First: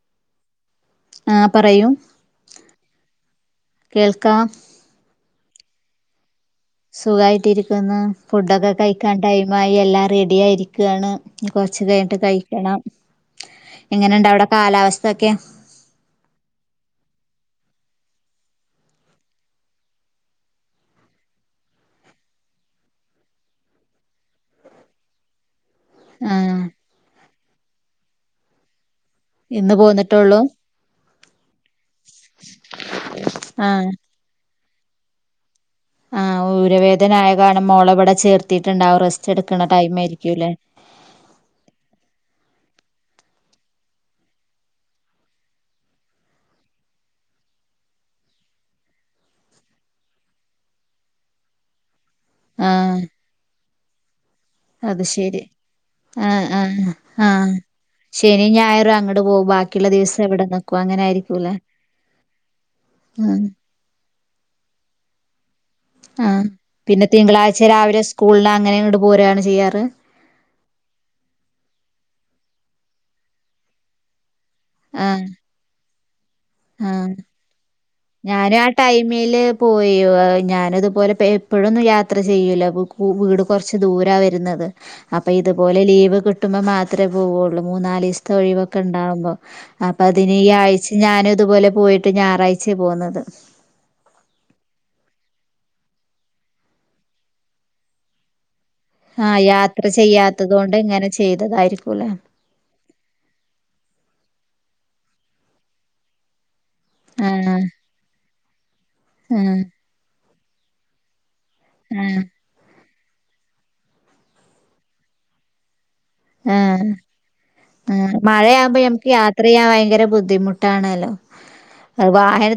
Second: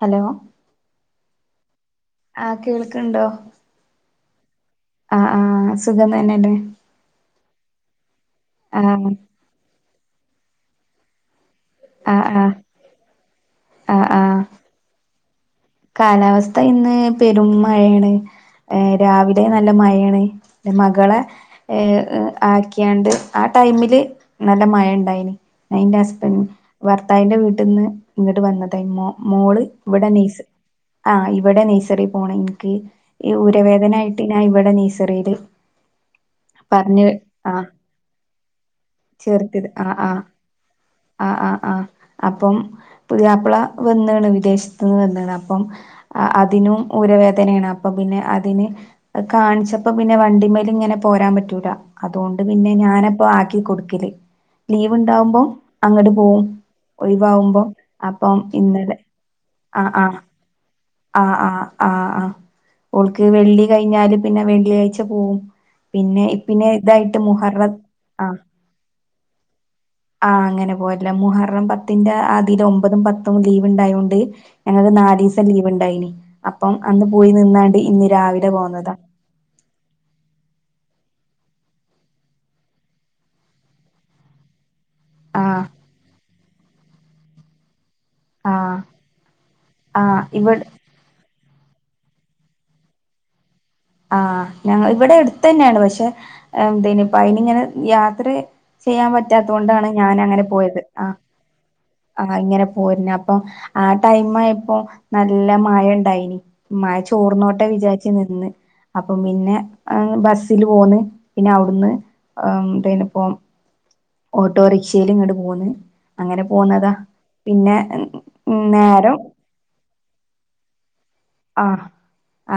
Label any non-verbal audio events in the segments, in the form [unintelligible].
Hello ആ പറയൂ ആഹ് കേൾക്കുണ്ടോ കേൾക്കാം ആഹ് ആഹ് സുഖംതെന്നെയല്ലേ സുഖായിട്ടിരിക്കുന്നു ഫുഡൊക്കെ ആഹ് കഴിക്കാൻ ടൈമായി എല്ലാം റെഡി ആയിരിക്കാണ് ഇനി കൊറച്ച് കഴിഞ്ഞിട്ട് ആഹ് ആഹ് കഴിക്കണം. ആഹ് എങ്ങനുണ്ട് ആഹ് അവിടെ കാലാവസ്ഥ ഒക്കെ കാലാവസ്ഥ ഇന്ന് പെരും മയേണ് രാവിലേ നല്ല മയയാണ് മകളെ ഏ ആക്കിയാണ്ട് ആ- ടൈമില് നല്ല മഴ ഇണ്ടായിന് എന്റെ ആ ഹസ്ബൻഡ് ഭർത്താവിന്റെ വീട്ട്ന്ന് ഇങ്ങട് വന്നതാ മോ മോള് ഇന്ന് ഇവിടെ പോന്നിട്ടുള്ളൂ നേഴ്സ്- ആഹ് ഇവിടെ നെയ്സറി പോണെ എനക്ക്‌ ഈ ആ ഉരവേദനായിട്ട്- ഇവിടെ നേയ്സറീല് ഉരവേദനായകാരണം മോളവിടെ ചേർത്തീട്ടുണ്ടാവും റസ്റ്റ് എടുക്കുന്ന ചേർത്തിയത് ആഹ് ടൈം ആഹ് ആയിരിക്കുംല്ലേ ആഹ് ആഹ് ആഹ് അപ്പം പുതിയാപ്പിള വന്നാണ് വിദേശത്ത്ന്ന്‌ വന്നാണ്പ്പ- പ്പം അതിനും ഉരവേദനെയാണ് അപ്പൊ പിന്നെ അതിന് കാണിച്ചപ്പോ പിന്നെ വണ്ടി - മേല്ങ്ങനെ പോരാൻ പറ്റൂല അതോണ്ട് ആ പിന്നെ ഞാനപ്പം ആക്കി കൊടുക്കല് അത് ലീവ്ണ്ടാവുമ്പോ ശരി അങ്ങട് ആ പോവും ആ ആ ഒഴിവാകുമ്പോ അപ്പം ശനിയും ഞായറും ഇന്നലെ- അങ്ങട് പോകും ബാക്കിയുള്ള ആഹ് ആഹ് ദിവസെവി - ആഹ് ആഹ് ആഹ് ഓൾക്ക് ആ വെള്ളി കഴിഞ്ഞാല്- പിന്നെ വെള്ളിയാഴ് പോവും പിന്നെ ആ പിന്നെ ഇതായിട്ട് തിങ്കളാഴ്ച മുഹറം രാവിലെ ആ സ്കൂളിന അങ്ങനെ ഇങ്ങ്ട് പോരാണ് ചെയ്യാറ് ആഹ് അങ്ങനെ പോരല്ല മുഹറം പത്തിന്റെ ൽ ഒമ്പതും പത്തും ലീവ് ഉണ്ടായൊണ്ട് ഞങ്ങക്ക് നാ ആഹ് ഉണ്ടായിനി ആഹ് നിന്നാണ്ട് ഇന്ന് രാവിലെ ഞാനും ആ പോന്നതാ ടൈമില് പോയീ ഞാനത് പോലെ എപ്പോഴൊന്നും യാത്ര ചെയ്യൂല്ല വീട് കുറച്ച് ദൂരാ വരുന്നത് അപ്പൊ ആഹ് ഇതുപോലെ ലീവ് കിട്ടുമ്പോ മാത്രമേ പോവുള്ളൂ മൂന്നാല് ആഹ് ഒഴിവൊക്കെ ഉണ്ടാവുമ്പോ അപ്പൊ ആഹ് അതിനി ഈ ഇവി ആഴ്ച ഞാന അതുപോലെ പോയിട്ട് ഞായറാഴ്ചെ പോന്നത്. ആഹ് ഞ ഇവിടെ അടുത്തുതന്നെയാണ് പക്ഷെ എന്തനിപ്പ അയിനി ഇങ്ങനെ യാത്ര ചെയ്യാൻ ആഹ് പറ്റാത്ത യാത്ര കൊണ്ടാണ് ഞാനങ്ങനെ ചെയ്യാത്തത് കൊണ്ട് പോയത് ആ. ഇങ്ങനെ ചെയ്തതായിരിക്കൂലേ ആഹ് ഇങ്ങനെ പോരുന്നെ അപ്പൊ ആ ടൈം ആയ പ്പൊ നല്ല മഴ ഉണ്ടായിനി മഴ ആഹ് ചോർന്നോട്ടെ വിചാരിച്ച് നിന്ന് അപ്പം പിന്നെ ആഹ് ബസ്സില് പോന്ന് പിന്നെ അവിടുന്ന് ആഹ് എന്തേനിപ്പോ. ഓട്ടോറിക്ഷേൽ ഇങ്ങ്ട്ട് പോന്നു അങ്ങനെ പോന്നതാ പിന്നെ ആ മഴയാകുമ്പോ നമക്ക് നേരം യാത്ര ചെയ്യാൻ ഭയങ്കര ബുദ്ധിമുട്ടാണല്ലോ. ആഹ്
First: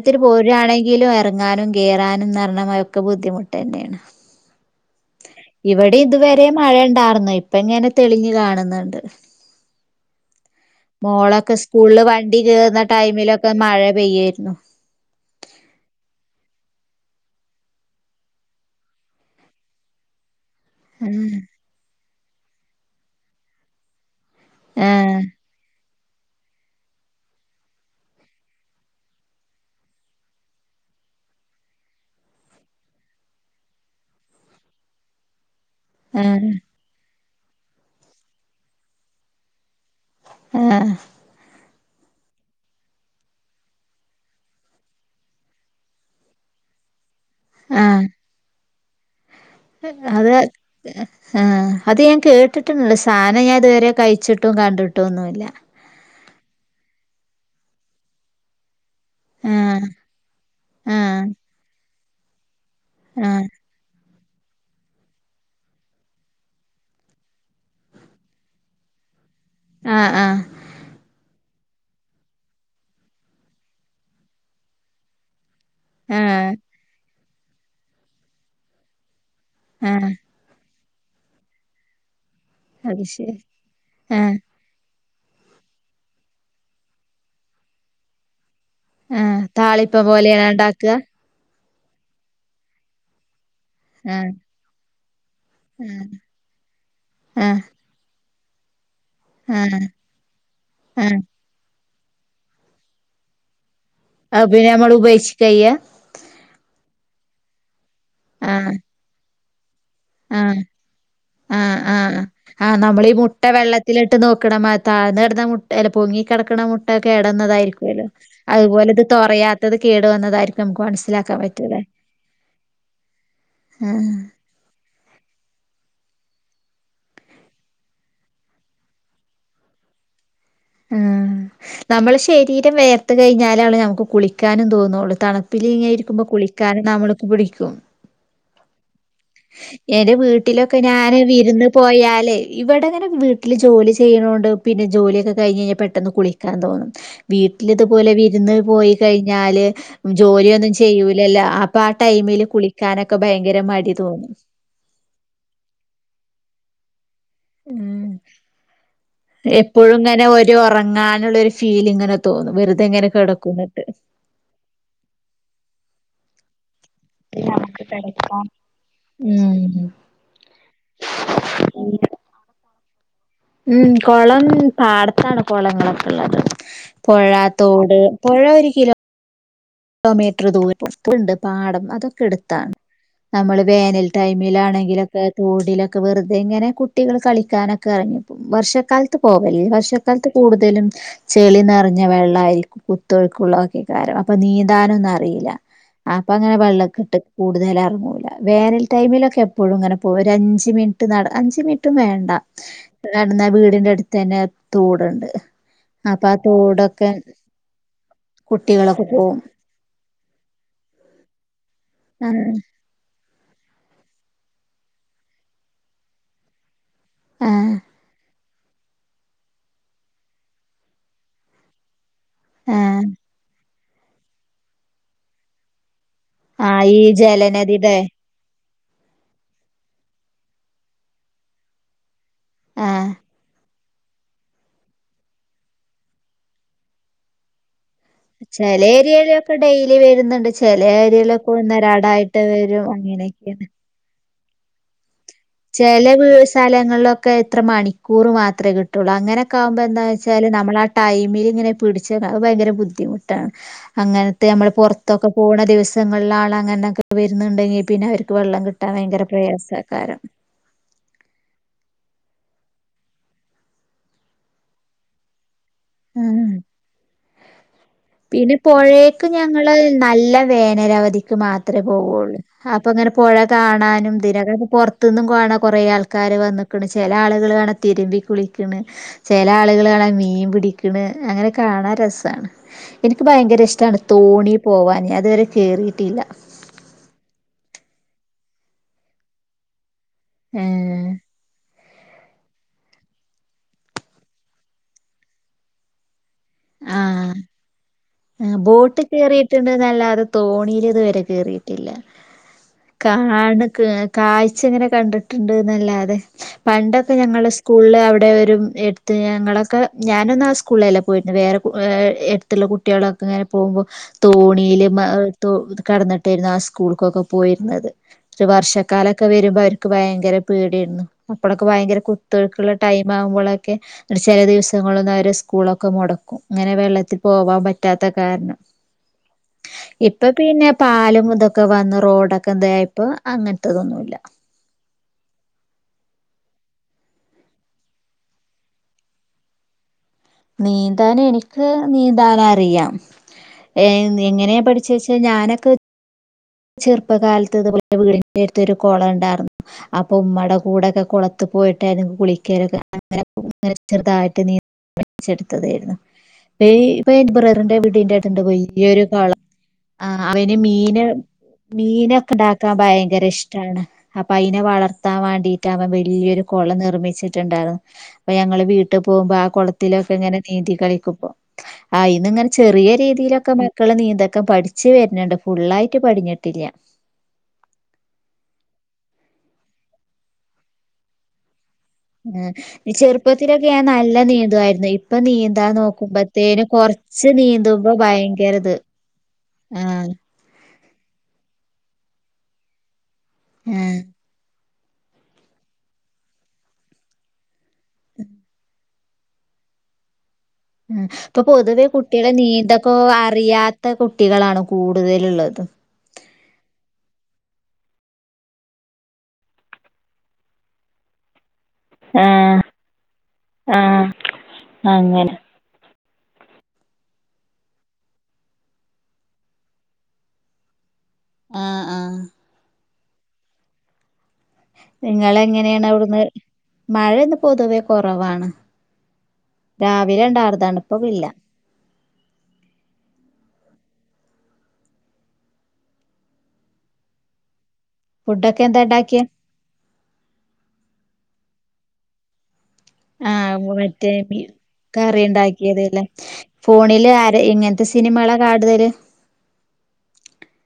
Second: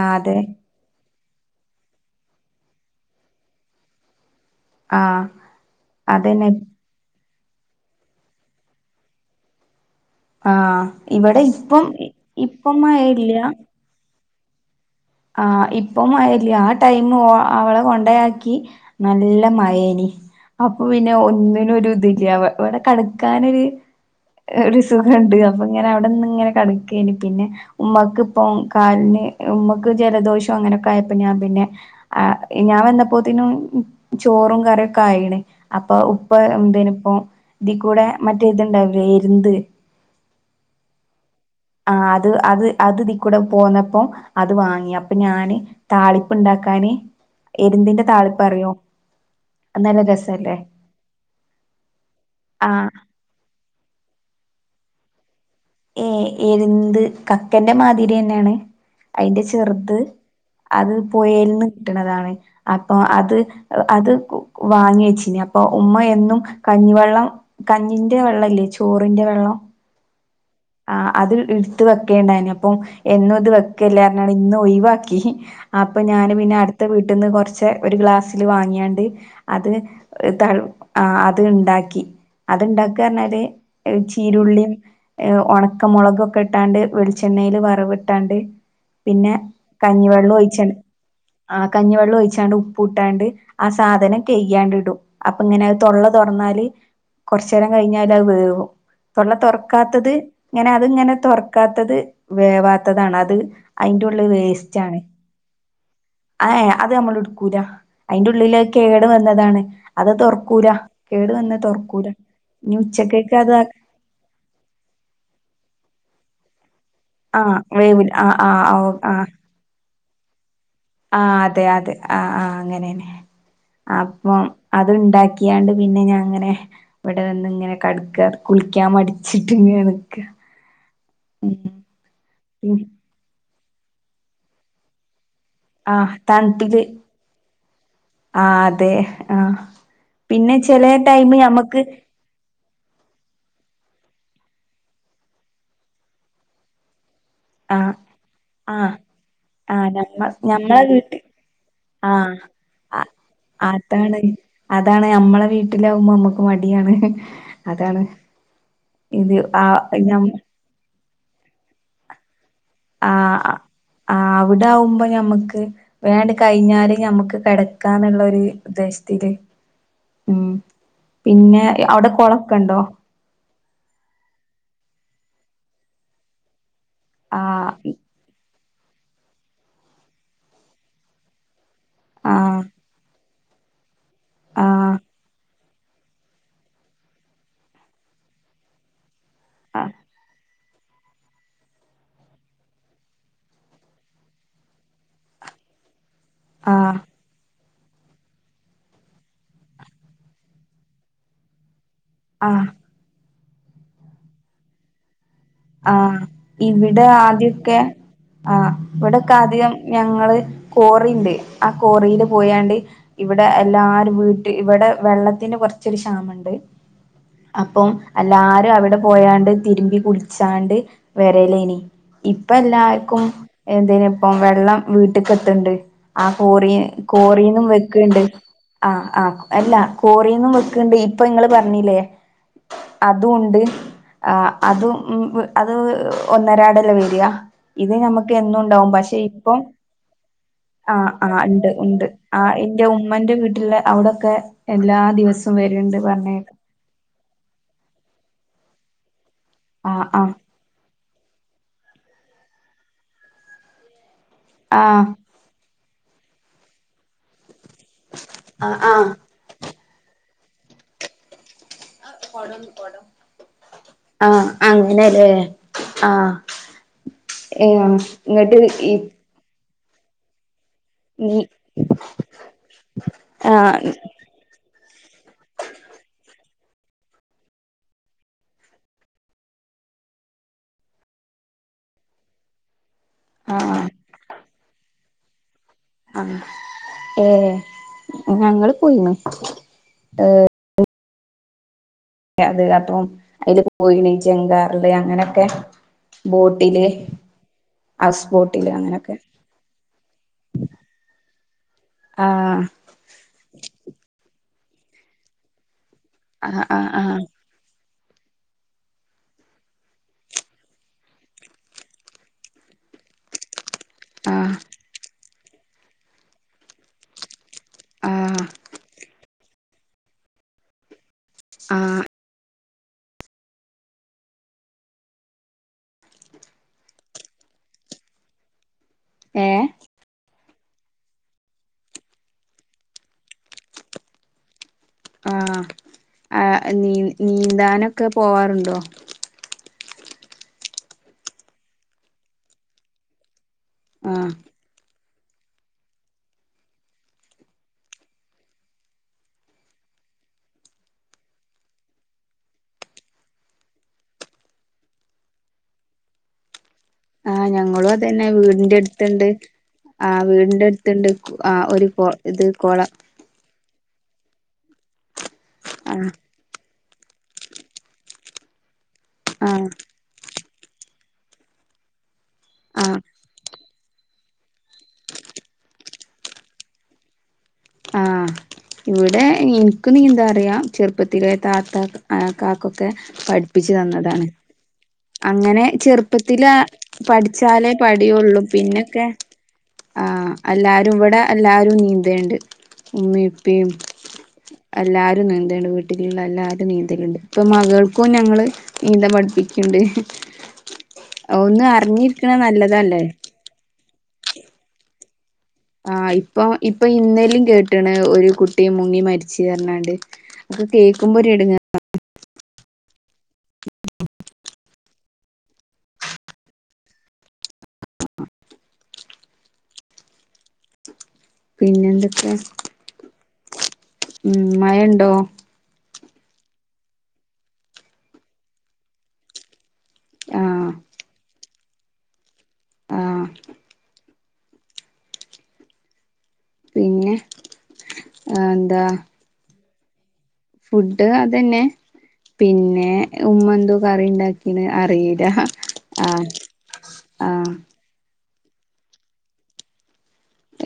ആഹ് അതെ പോരുവാണെങ്കിലും ഇറ ഇറങ്ങാനും കയറാനും ന്നാർ ണമായൊക്കെ ബുദ്ധിമുട്ടുന്നേണ് ആഹ് ഇവിടെ ഇതുവരെ അതന്നെ മഴ ഉണ്ടായിർന്നു ഇപ്പൊ ഇങ്ങനെ തെളിഞ്ഞു കാണുന്നുണ്ട് ആഹ് ഇവിടെ മോളൊക്കെ ഇപ്പം സ്കൂളില് വണ്ടി ഇപ്പം കേറുന്ന മഴ ഇല്ല ടൈമിലൊക്കെ മഴ പെയ്യായിരുന്നു ആഹ് ഇപ്പൊ മഴയില്ലാ ആ ടൈം അവളെ കൊണ്ടയാക്കി നല്ല മയേനി അപ്പൊ പിന്നെ ഒന്നിനും ഒരു ഇതില്ല ഇവിടെ കടക്കാനൊരു ഒരു സുഖം ആഹ് ഉണ്ട് അപ്പൊ ഇങ്ങനെ അ ഇങ്ങനെ കടക്കാനി പിന്നെ ഉമ്മാക്ക് ഇപ്പൊ കാലിന് ഉമ്മ ജലദോഷം അങ്ങനൊക്കെയപ്പോ ഞാൻ പിന്നെ ഞാൻ വന്നപ്പോത്തിനും ചോറും കറി ക്കായീണ് അപ്പൊ ഉപ്പ ആഹ് എന്തനിപ്പോ ഇതി കൂടെ മറ്റേതുണ്ടാവില്ലേ എരുന്ത് ആഹ് ആ അത് അത് ഇതിക്കൂടെ പോന്നപ്പോ അത് വാങ്ങ അപ്പൊ ഞാന് താളിപ്പ് ഉണ്ടാക്കാന് എരുന്തിന്റെ ആഹ് താളിപ്പ് അറിയോ നല്ല അത് രസല്ലേ ആ അത് ഞാൻ ആ കേട്ടിട്ട്ണ്ട് സാനം ഞാൻ ഇതുവരെ കഴിച്ചിട്ടു ഒട്ടും കണ്ടിട്ടും ഓന്നൂല്ല ഏ എരുന്ത് കക്കന്റെ മാതിരി ന്നെയാണ് അതിന്റെ ആഹ് ചെറുത് അത് ആഹ് പുയൽ നിന്ന് കിട്ടണതാണ് അപ്പൊ അത് ആഹ് അത് വാങ്ങി വച്ചിന് അപ്പൊ ഉമ്മ എന്നും കഞ്ഞിവെള്ളം കഞ്ഞിന്റെ വെള്ളല്ലേ ചോറിന്റെ വെള്ളം ആഹ ആഹ ആ അത് ഇടുത്ത് വെക്കേണ്ടായിന് അപ്പം എന്നും ഇത് വെക്കല്ലാരന ഇന്നു ഒഴിവാക്കി അപ്പൊ ഞാന് ആഹ് പിന്നെ അടുത്ത വീട്ടിന്ന് കുറച്ച ഒരു ഗ്ലാസ്സില് വാങ്ങിയാണ്ട് അത് ആഹ് ഇതാണ് ആ അത് ഇണ്ടാക്കി അത്ണ്ടാക്ക അത് ശരി അറഞ്ഞാല് ആഹ് ചീരുള്ളിയും. ഏ ഉണക്കമുളകൊക്കെ ഇട്ടാണ്ട് വെളിച്ചെണ്ണയില് വറവ് ഇട്ടാണ്ട് പിന്നെ ആഹ് താളിപ്പം കഞ്ഞിവെള്ളം പോലെയാണോ ഒഴിച്ചണ് ഇണ്ടാക്കാ ആ കഞ്ഞിവെള്ളം ഒഴിച്ചാണ്ട് ഉപ്പ് ഇട്ടാണ്ട് ആ സാധനം ആഹ് കൈയ്യാണ്ട് ഇടും അപ്പൊ ഇങ്ങനെ തൊള്ള ആഹ് തുറന്നാല് കുറച്ച ആഹ് നേരം കഴിഞ്ഞാൽ അത് വേവും തൊള്ള തൊറ ആഹ് ക്കാത്തത് ഇങ്ങനെ അത്ങ്ങനെ ആഹ് തുറക്കാത്തത് വേവാത്തതാണ് അത്. അതിന്റെ ഉള്ളത് അത് പിന്നെ നമ്മള് വേസ്റ്റ്ണ് ഉപേക്ഷിക്കയ്യ ആ അത് നമ്മൾ ഉടുക്കൂലാ അതിന്റെ ഉള്ളിൽ കേട് വന്നതാണ്. അത് ആഹ തുറക്കൂല കേട് വന്ന ആഹ് തുറക്കൂല ആഹ് ഇനി ആഹ് നമ്മൾ ഈ ഉച്ചക്കേക്ക് മുട്ട അത് വെള്ളത്തിലിട്ട് നോക്കണ മാ താഴന്നടാ മുട്ട അല്ല പൊങ്ങി കിടക്കണ മു ആ കേടന്നതായിരിക്കുമല്ലോ വേവില്ല ആ ആ ആ അതുപോലെ ഇത് ആ തോറയാത്തത് കേടുവന്നതായിരിക്കും ആ അതെ അതെ ആഹ ആഹ് അങ്ങനെന്നെ ആഹ് അപ്പം അ അത് ഉണ്ടാക്കിയാണ്ട് പിന്നെ ഞാൻങ്ങനെ ഇവിടെ വന്ന് ഇങ്ങനെ കടക്ക കുളിക്കാൻ മടിച്ചിട്ട്ങ്ങ ഓക്കെയാ ആ നമ്മള് ശരീരം ഉം വേർത്ത് കഴിഞ്ഞാലാള് നമുക്ക് കുളിക്കാനും തോന്നുള്ളൂ തണു ഉപ്പില ഇങ്ങെ ആഹ് ഇരിക്കുമ്പോ തണുപ്പില് കുളിക്കാനൻ നമ്മൾക്ക് ബിളിക്യോ ആഹ് അതെ ആഹ് എര് പിന്നെ വീട്ടിലൊക്കെ ചെലെ ഞാന് ടൈമ് വിരുന്ന് ഞമ്മക്ക് പോയാലെ ഇവിടെങ്ങനെ വീട്ടില് ജോലി ചെയ്യണോ പിന്നെ ജോലൊക്കെ കഴിഞ്ഞ്ഴിഞ്ഞാൽ പെട്ടന്ന് കുളിക്കാൻ തോന്നും വീട്ടില ആഹ് ഇതുപോലെ വിരുന്ന് പോയി ആഹ് കഴിഞ്ഞാല് ആഹ് ഞമ്മ ജോലിയൊന്നും ഞമ്മളെ വീട്ടി ചെയ്യൂലല്ല അപ്പൊ ആ ടൈമം യിൽ കുളിക്കാനൊക്കെ ഭയങ്കര മടി ആണ് തോന്നും. അതാണ് നമ്മളെ വീട്ടിലവുമ്പോ നമ്മക്ക് മടിയാണ് അതാണ് ഉം ഇത് ആ എപ്പോഴും ഞ്ഞം ഇങ്ങനെ ഒരു ഉറങ്ങാനുള്ളൊരു ഫീൽ ഇങ്ങനെ തോന്നും വെറുതെ ഇങ്ങനെ ആ കിടക്കുന്നിട്ട്. ആ് അവിടകുമ്പോ ഞമ്മക്ക് വേണ്ട കഴിഞ്ഞാല് നമ്മുക്ക് നമുക്ക് കിടക്കാന്നുള്ളരു കിടക്കാം ഉദ്ദേശത്തില് ഉം ഉം പിന്നെ അവിടെ കുളൊക്കെ ഉണ്ടോ ഉം കൊളം പാടത്താണ് കുളങ്ങളൊക്കെ ഉള്ളത് പുഴ ആ തോട് പുഴ ഒരു കിലോ കിലോമീറ്റർ ദൂരം ഉണ്ട് പാടം അതൊക്കെ ആ എടുത്താണ് നമ്മള് വേനൽ ആ ടൈമിലാണെങ്കിലൊക്കെ തോടിലൊക്കെ വെറുതെ ഇങ്ങനെ കുട്ടികൾ കളിക്കാനൊക്കെ ഇറങ്ങി വർഷക്കാല ത്തു പോവല് വർഷക്കാലത്ത് കൂടുത ലും ചെളി നിറഞ്ഞ വെള്ളമായിരിക്കും കുത്തൊഴുകുള്ളതൊക്കെ കാരണം അപ്പൊ നീ ന്താനൊ ഒന്നും അറിയില്ല അപ്പൊ അങ്ങനെ ആ വെള്ളകെട്ട് കൂടുതല വേനൽ ടൈമിലൊക്കെ എപ്പോഴും ഇങ്ങനെ പോ ഒരു അഞ്ച് മിനി നട അഞ്ച് മിനി ും വേണ്ട ആ കന്നാ വീടിന്റെ അടുത്ത് തന്നെ തൂടുണ്ട് ആഹ് ഇവിടെ ആദ്യൊക്കെ ആഹ് കുട്ടികളൊക്കെ ഇവിടെൊക്കെ പോവും ആദ്യം ഞങ്ങള് കോറിണ്ട് ആ കോറിയില് ആഹ് പോയാണ്ട് ഇവിടെ എല്ലാരും വീട്ടിൽ ഇവിടെ വെള്ളത്തിന് കൊറച്ചൊരു ക്ഷാമുണ്ട് ആഹ് അപ്പം എല്ലാരും അവിടെ പോയാണ്ട് തിരുമ്പി കുടി ഉച്ചാണ്ട് വരലനി ഇപ്പ ആഹ് എല്ലാക്കും എന്തേന് ഇപ്പം വെള്ളം വീട്ടക്ക എത്തണ്ട് ആ കോറിയ ആഹ് ഈ കോറിന്നും ജലനദിടെ വിക്കിനിണ്ട് ആഹ് ആഹ അല്ല കോറിന്നും വെക്കണ്ട് ഇപ്പൊ നിങ്ങള് പറഞ്ഞില്ലേ ആഹ് അതും ഉണ്ട് ആ അതും ഉ അത് ഒന്നരാടല്ലേ വരാ ഇത് നമുക്ക് എന്നും ചെല ഉണ്ടാവും പക്ഷെ ഏരിയയിലൊക്കെ ഇപ്പം ഡെയിലി വരുന്നുണ്ട് ചെല ആ ആ ഏരിയയിലൊക്കെ ഇണ്ട് ഇണ്ട് ആ ഒന്നരാടായിട്ട് എന്റെ വരും ഉമ്മന്റെ അങ്ങനെയൊക്കെയാണ് വീട്ടില അവിടൊക്കെ എല്ലാ ദിവസവും വര്ണ്ട് ചെല വി പറഞ്ഞേക്ക സ്ലങ്ങളിലൊക്കെ ഇത്ര മണിക്കൂർ മാത്രമേ കിട്ടുള്ളൂ അങ്ങനെ കുമ്പോ എന്താ ആഹ് ആഹ് വെച്ചാല് നമ്മള ആ ടൈമിൽ ഇങ്ങനെ പിടിച്ച ഭയങ്കര ബുദ്ധിമുട്ടാണ് അങ്ങനെ നമ്മൾ ആഹ് പുറത്തൊക്കെ പോണ ദിവസങ്ങളില ആൾ അങ്ങനെക്കെ വരുന്നുണ്ടെങ്കിൽ പിന്നെ അവർക്ക് വെള്ളം ആഹ് കിട്ടാൻ ആഹ് ഭയങ്കര പ്രയാസകാരം ആഹ അങ്ങനെല്ലേ ആഹ ഉം പിന്നെ പുഴേക്ക് ഞങ്ങള് നല്ല വേനരവധിക്ക് നീ മാത്രമേ പോവുള്ളൂ അപ്പൊ അങ്ങനെ പുഴ ആഹ് കാണാനും തിരകറ പു ത്തന്നും കാണ കുറേ ആൾക്കാർ വന്നക്കണ് ചില ആളുകൾ വേണം തിരുമ്പ കുളിക്കണ് ചില ആളുകൾ അ മീൻ പിടിക്കണ് അങ്ങനെ കാണാൻ രസണ് എനിക്ക് ഭയങ്കര ഇഷ്ടണ് ആഹ് തോണി പോവാൻ അതുവരെ കേറിയിട്ടില്ല ആ ഏ ഞങ്ങള് പോയിന്ന് ഉം അത് അപ്പം അതില് പോയിണ ചെങ്കാറല് അങ്ങനെയൊക്കെ [unintelligible] ആ ബോട്ടില് ബോട്ട് അങ്ങനൊക്കെ കേറിയിട്ടുണ്ട് എന്നല്ലാതെ തോണിൽ ഇതുവരെ കേറിയിട്ടില്ല. ആഹ് കാണ്കകാഴ് ചങ്ങനെ കണ്ട്ട്ട്ണ്ടന്നാല്ലാതെ ആഹ് ആഹ് ആഹ് പണ്ടക്കെഞ ങ്ങളെ സ്കൂള്ല് അവിടെ വരും എടുത്ത് ഞങ്ങളൊക്കെ ഞാനൊന്ന ആ സ്കൂളല്ല പോയി വേറെഏ എര്ത്തുള്ള കുട്ടിളൊക്കെ ഇങ്ങനെ പോകുമ്പോൾ ആഹ് തോണിയില് കടന്നിട്ടായിരുന്നു ആ സ്കൂൾക്കൊക്കെ പോയിരുന്നത് ആഹ് ഒരു വർഷകാല ഒക്കെ വരുമ്പോ അവർക്ക് ഭയങ്കര പേടിടുന്നു അപ്പോഴൊക്കെ ഭയങ്കര ആഹ് കുത്തൊഴുക് ൾ - ടൈം ആവുമ്പോഴൊക്കെ ചില ദിവസങ്ങളിലൊന്നും അവര് സ്കൂളൊക്കെ മൊടക്കും. അങ്ങനെ വെള്ളത്തിൽ പോവാൻ പറ്റാത്ത കാരണം. ഏഹ് ഇപ്പ - - പിന്നെ പാലും ഇതൊക്കെ വന്ന് റോഡൊക്കെ എന്ത ആയപ്പ അങ്ങനത്തെതൊന്നുല്ല. ആഹ ആ നീ നീന്താനൊക്കെ പോവാറുണ്ടോ? നീന്താൻ എനിക്ക് നീന്താൻ അറിയാം ഏ ആഹ് എങ്ങനെയാ പഠിച്ച വച്ച ഞാനൊക്കെ ചെറുപ്പകാലത്ത് ഇ വീടി ന്റെടുത് കുളം ഉണ്ടായിരുന്നു അപ്പൊ ഉമ്മടെ കൂടെക്കെ കൊളത്ത് പോയിട്ടായി കുളിക്കലൊക്കെ അങ്ങനങ്ങനെ ചെറതായിട്ട് നീ പടിച്ചെടുത്തതായിരുന്നു. ഇപ്പൊ എന്റെ ആഹ് ബ്രറിന്റെ ഞങ്ങളും വീടിന്റെ അതന്നെ ആട്ട്ണ്ട് വീടിന്റെ വലയരു അടുത്തുണ്ട് കളം ആ ആഹ് [unintelligible] അവന് വീടിന്റെ മീന് അടുത്തുണ്ട് ആഹ് ഒരു കൊ മീനൊക്കെ ഇത് ഇണ്ടാക്കാൻ കൊളം ഭയങ്കര ഇഷ്ടാണ്. അപ്പൊ അതിനെ വളർത്താൻ വേണ്ടീട്ടാ ആഹ് വല്യൊരു കൊള നി ർമിച്ചിട്ടുണ്ടായിരുന്നു അപ്പൊ ഞങ്ങള് വീട്ടിൽ പോകുമ്പോ ആ ആഹ് കുളത്തിലൊക്കെ ഇങ്ങനെ നീതി കളിക്ക ഇപ്പോ ആ ഇന്ന ഇങ്ങനെ ചെറിയ ആഹ് രീതിയിലൊക്കെ മക്കള് നീന്തക്കപഠിച്‌വര്ന്ന്ണ്ട് ഫുള്ളായിട്ട് പടിഞ്ഞിട്ടില്ല. ആഹ് ഇവിടെ ഇൻക്ക് നീന്താ അറിയാം ചെറുപ്പത്തിലെ താത്ത ആ കാക്കൊക്കെ ചെറുപ്പത്തിലൊക്കെ പഠിപ്പിച്ചു ഞാൻ നല്ല തന്നതാണ് നീന്തായിരുന്നു ഇപ്പൊ അങ്ങനെ നീന്താന്ന് ചെറുപ്പത്തില് നോക്കുമ്പോത്തേന് കൊറ റച്ച് പഠിച്ചാലേ നീന്തുമ്പോ പടിയുള്ളൂ ഭയങ്കര ഇത് പിന്നൊക്കെ ആഹ ആഹ് എല്ലാരും ഇവിടെ എല്ലാരും നീന്തൽണ്ട്. ഉമ്മി ആഹ് ഇപ്പിഎല്ലാരും നീന്തല്ണ്ട് വീട്ടിലുള്ള എല്ലാരും നീന്തലുണ്ട് ഇപ്പം മകൾ ക്ക ഞങ്ങള്ൾ നീന്ത പഠിപ്പിക്കണ്ട് ഉ ഇപ്പൊ ഒന്ന് പൊതുവെ അറിഞ്ഞിരിക്കണ കുട്ടികളെ നീന്തക്കെ നല്ലതല്ലേ അറിയാത്ത കുട്ടികളാണ് കൂടുതലുള്ളത്. ആ് ഇപ്പൊ ഇപ്പൊ ഇന്നേലും കേട്ട കേട്ട്ണ്ഒരു കുട്ടിയ മുങ്ങി മരിച്ച് അർഞ്ഞാണ്ട് ഒക്കെ കേൾക്കുമ്പോ ഒരു എടങ്ങ ആഹ ആഹ അങ്ങനെ ആഹ് പിന്നെ ആഹ് എന്തൊക്കെ? ഉം മഴണ്ടോ നിങ്ങളെ എങ്ങനെയാണ് അവിടുന്ന്. മഴൊന്ന് പൊതുവേ കൊറവാണ് രാവിലെ ആഹ് ഉണ്ടാറുതാണ്ഇപ്പഇല്ല. ആ പിന്നെ ഫുഡൊക്കെ എന്താ ഉണ്ടാക്കിയെ? ഫുഡ് അതന്നെ പിന്നെ - ആഹ് മറ്റേ കറി അറിയില്ല ഉണ്ടാക്കിയതലേ ആഹ് ഫോണില് ആര ആഹ് എങ്ങനത്തെ സിനിമകളാ കാടുതല്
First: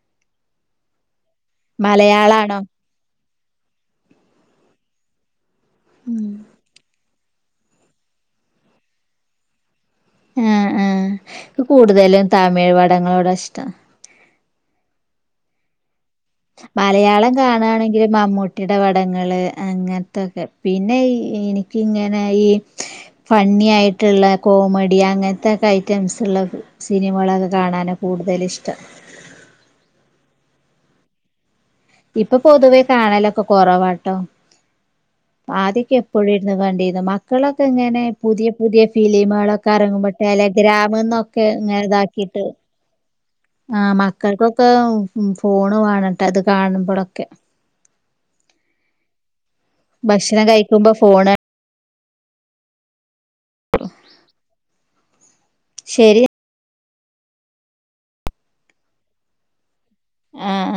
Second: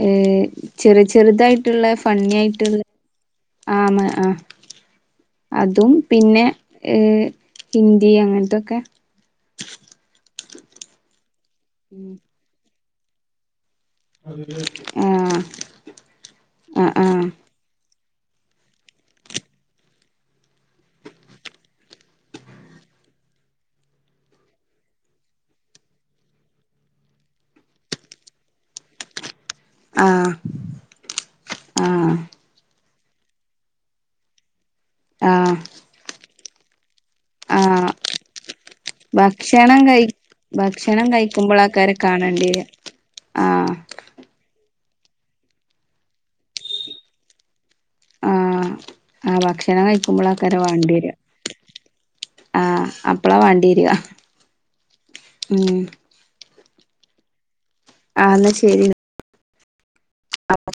ഏയ് ചെറിയ ചെറുതായിട്ടുള്ള ഫണ്ണി മലയാളാണോ ആായിട്ടുള്ള - ആമ ആഹ അതും പിന്നെ ഏ ഹിന്ദി അങ്ങനത്തൊക്കെ. ആ ആഹ കൂടുതലും തമിഴ് പടങ്ങളോട ഇഷ്ടം. ആ [inaudible] മലയാളം കാണാണെങ്കി മമ്മൂട്ടിയുടെ പടങ്ങള് അങ്ങനത്തൊക്കെ പിന്ന എനിക്കിങ്ങനെ ഈ ഫണ്ണി ആയിട്ടുള്ള കോമഡി അങ്ങനത്തൊക്കെ ഐറ്റംസ് ഉള്ള സിനിമകളൊക്കെ കാണാ കൂടുതൽ ഇഷ്ടം ആ ഇപ്പൊ പൊതുവേ കാണലൊക്കെ കുറവാട്ടോ ആഹ് ആദ്യൊക്കെ എപ്പോഴും ഇനുന്കണ്ടേവേണ്ടിത് [unintelligible] ഇങളൊക്കെ ആഹ് ഇങ്ങനെ പുതിയ പുതിയ ഫിലിമുകളൊക്കെ ഭക്ഷണം കഴി ഇറങ്ങുമ്പോഴേടെലഗ്രാമ്ന്നൊക്കെഅൻ ഗ്രാമിൽന്നൊക്കെ ഇങ്ങനെ ഇതാക്കി രണ്ട [unintelligible] ആഹ മക്കൾക്കൊക്കെ ഫോണ് വേണട്ടെ അത് കാണുമ്പോഴൊക്കെ ആഹ ആ ഭക്ഷണം കഴിക്കുമ്പോൾ ഭക്ഷണം ആയിരിക്കും വേണ്ടി കഴിക്കുമ്പോ വര ഫോണ് ആഹ അപ്പളാ വേണ്ടിവരുക ശരി ആന്നാ ശരി ആഹ ആഹ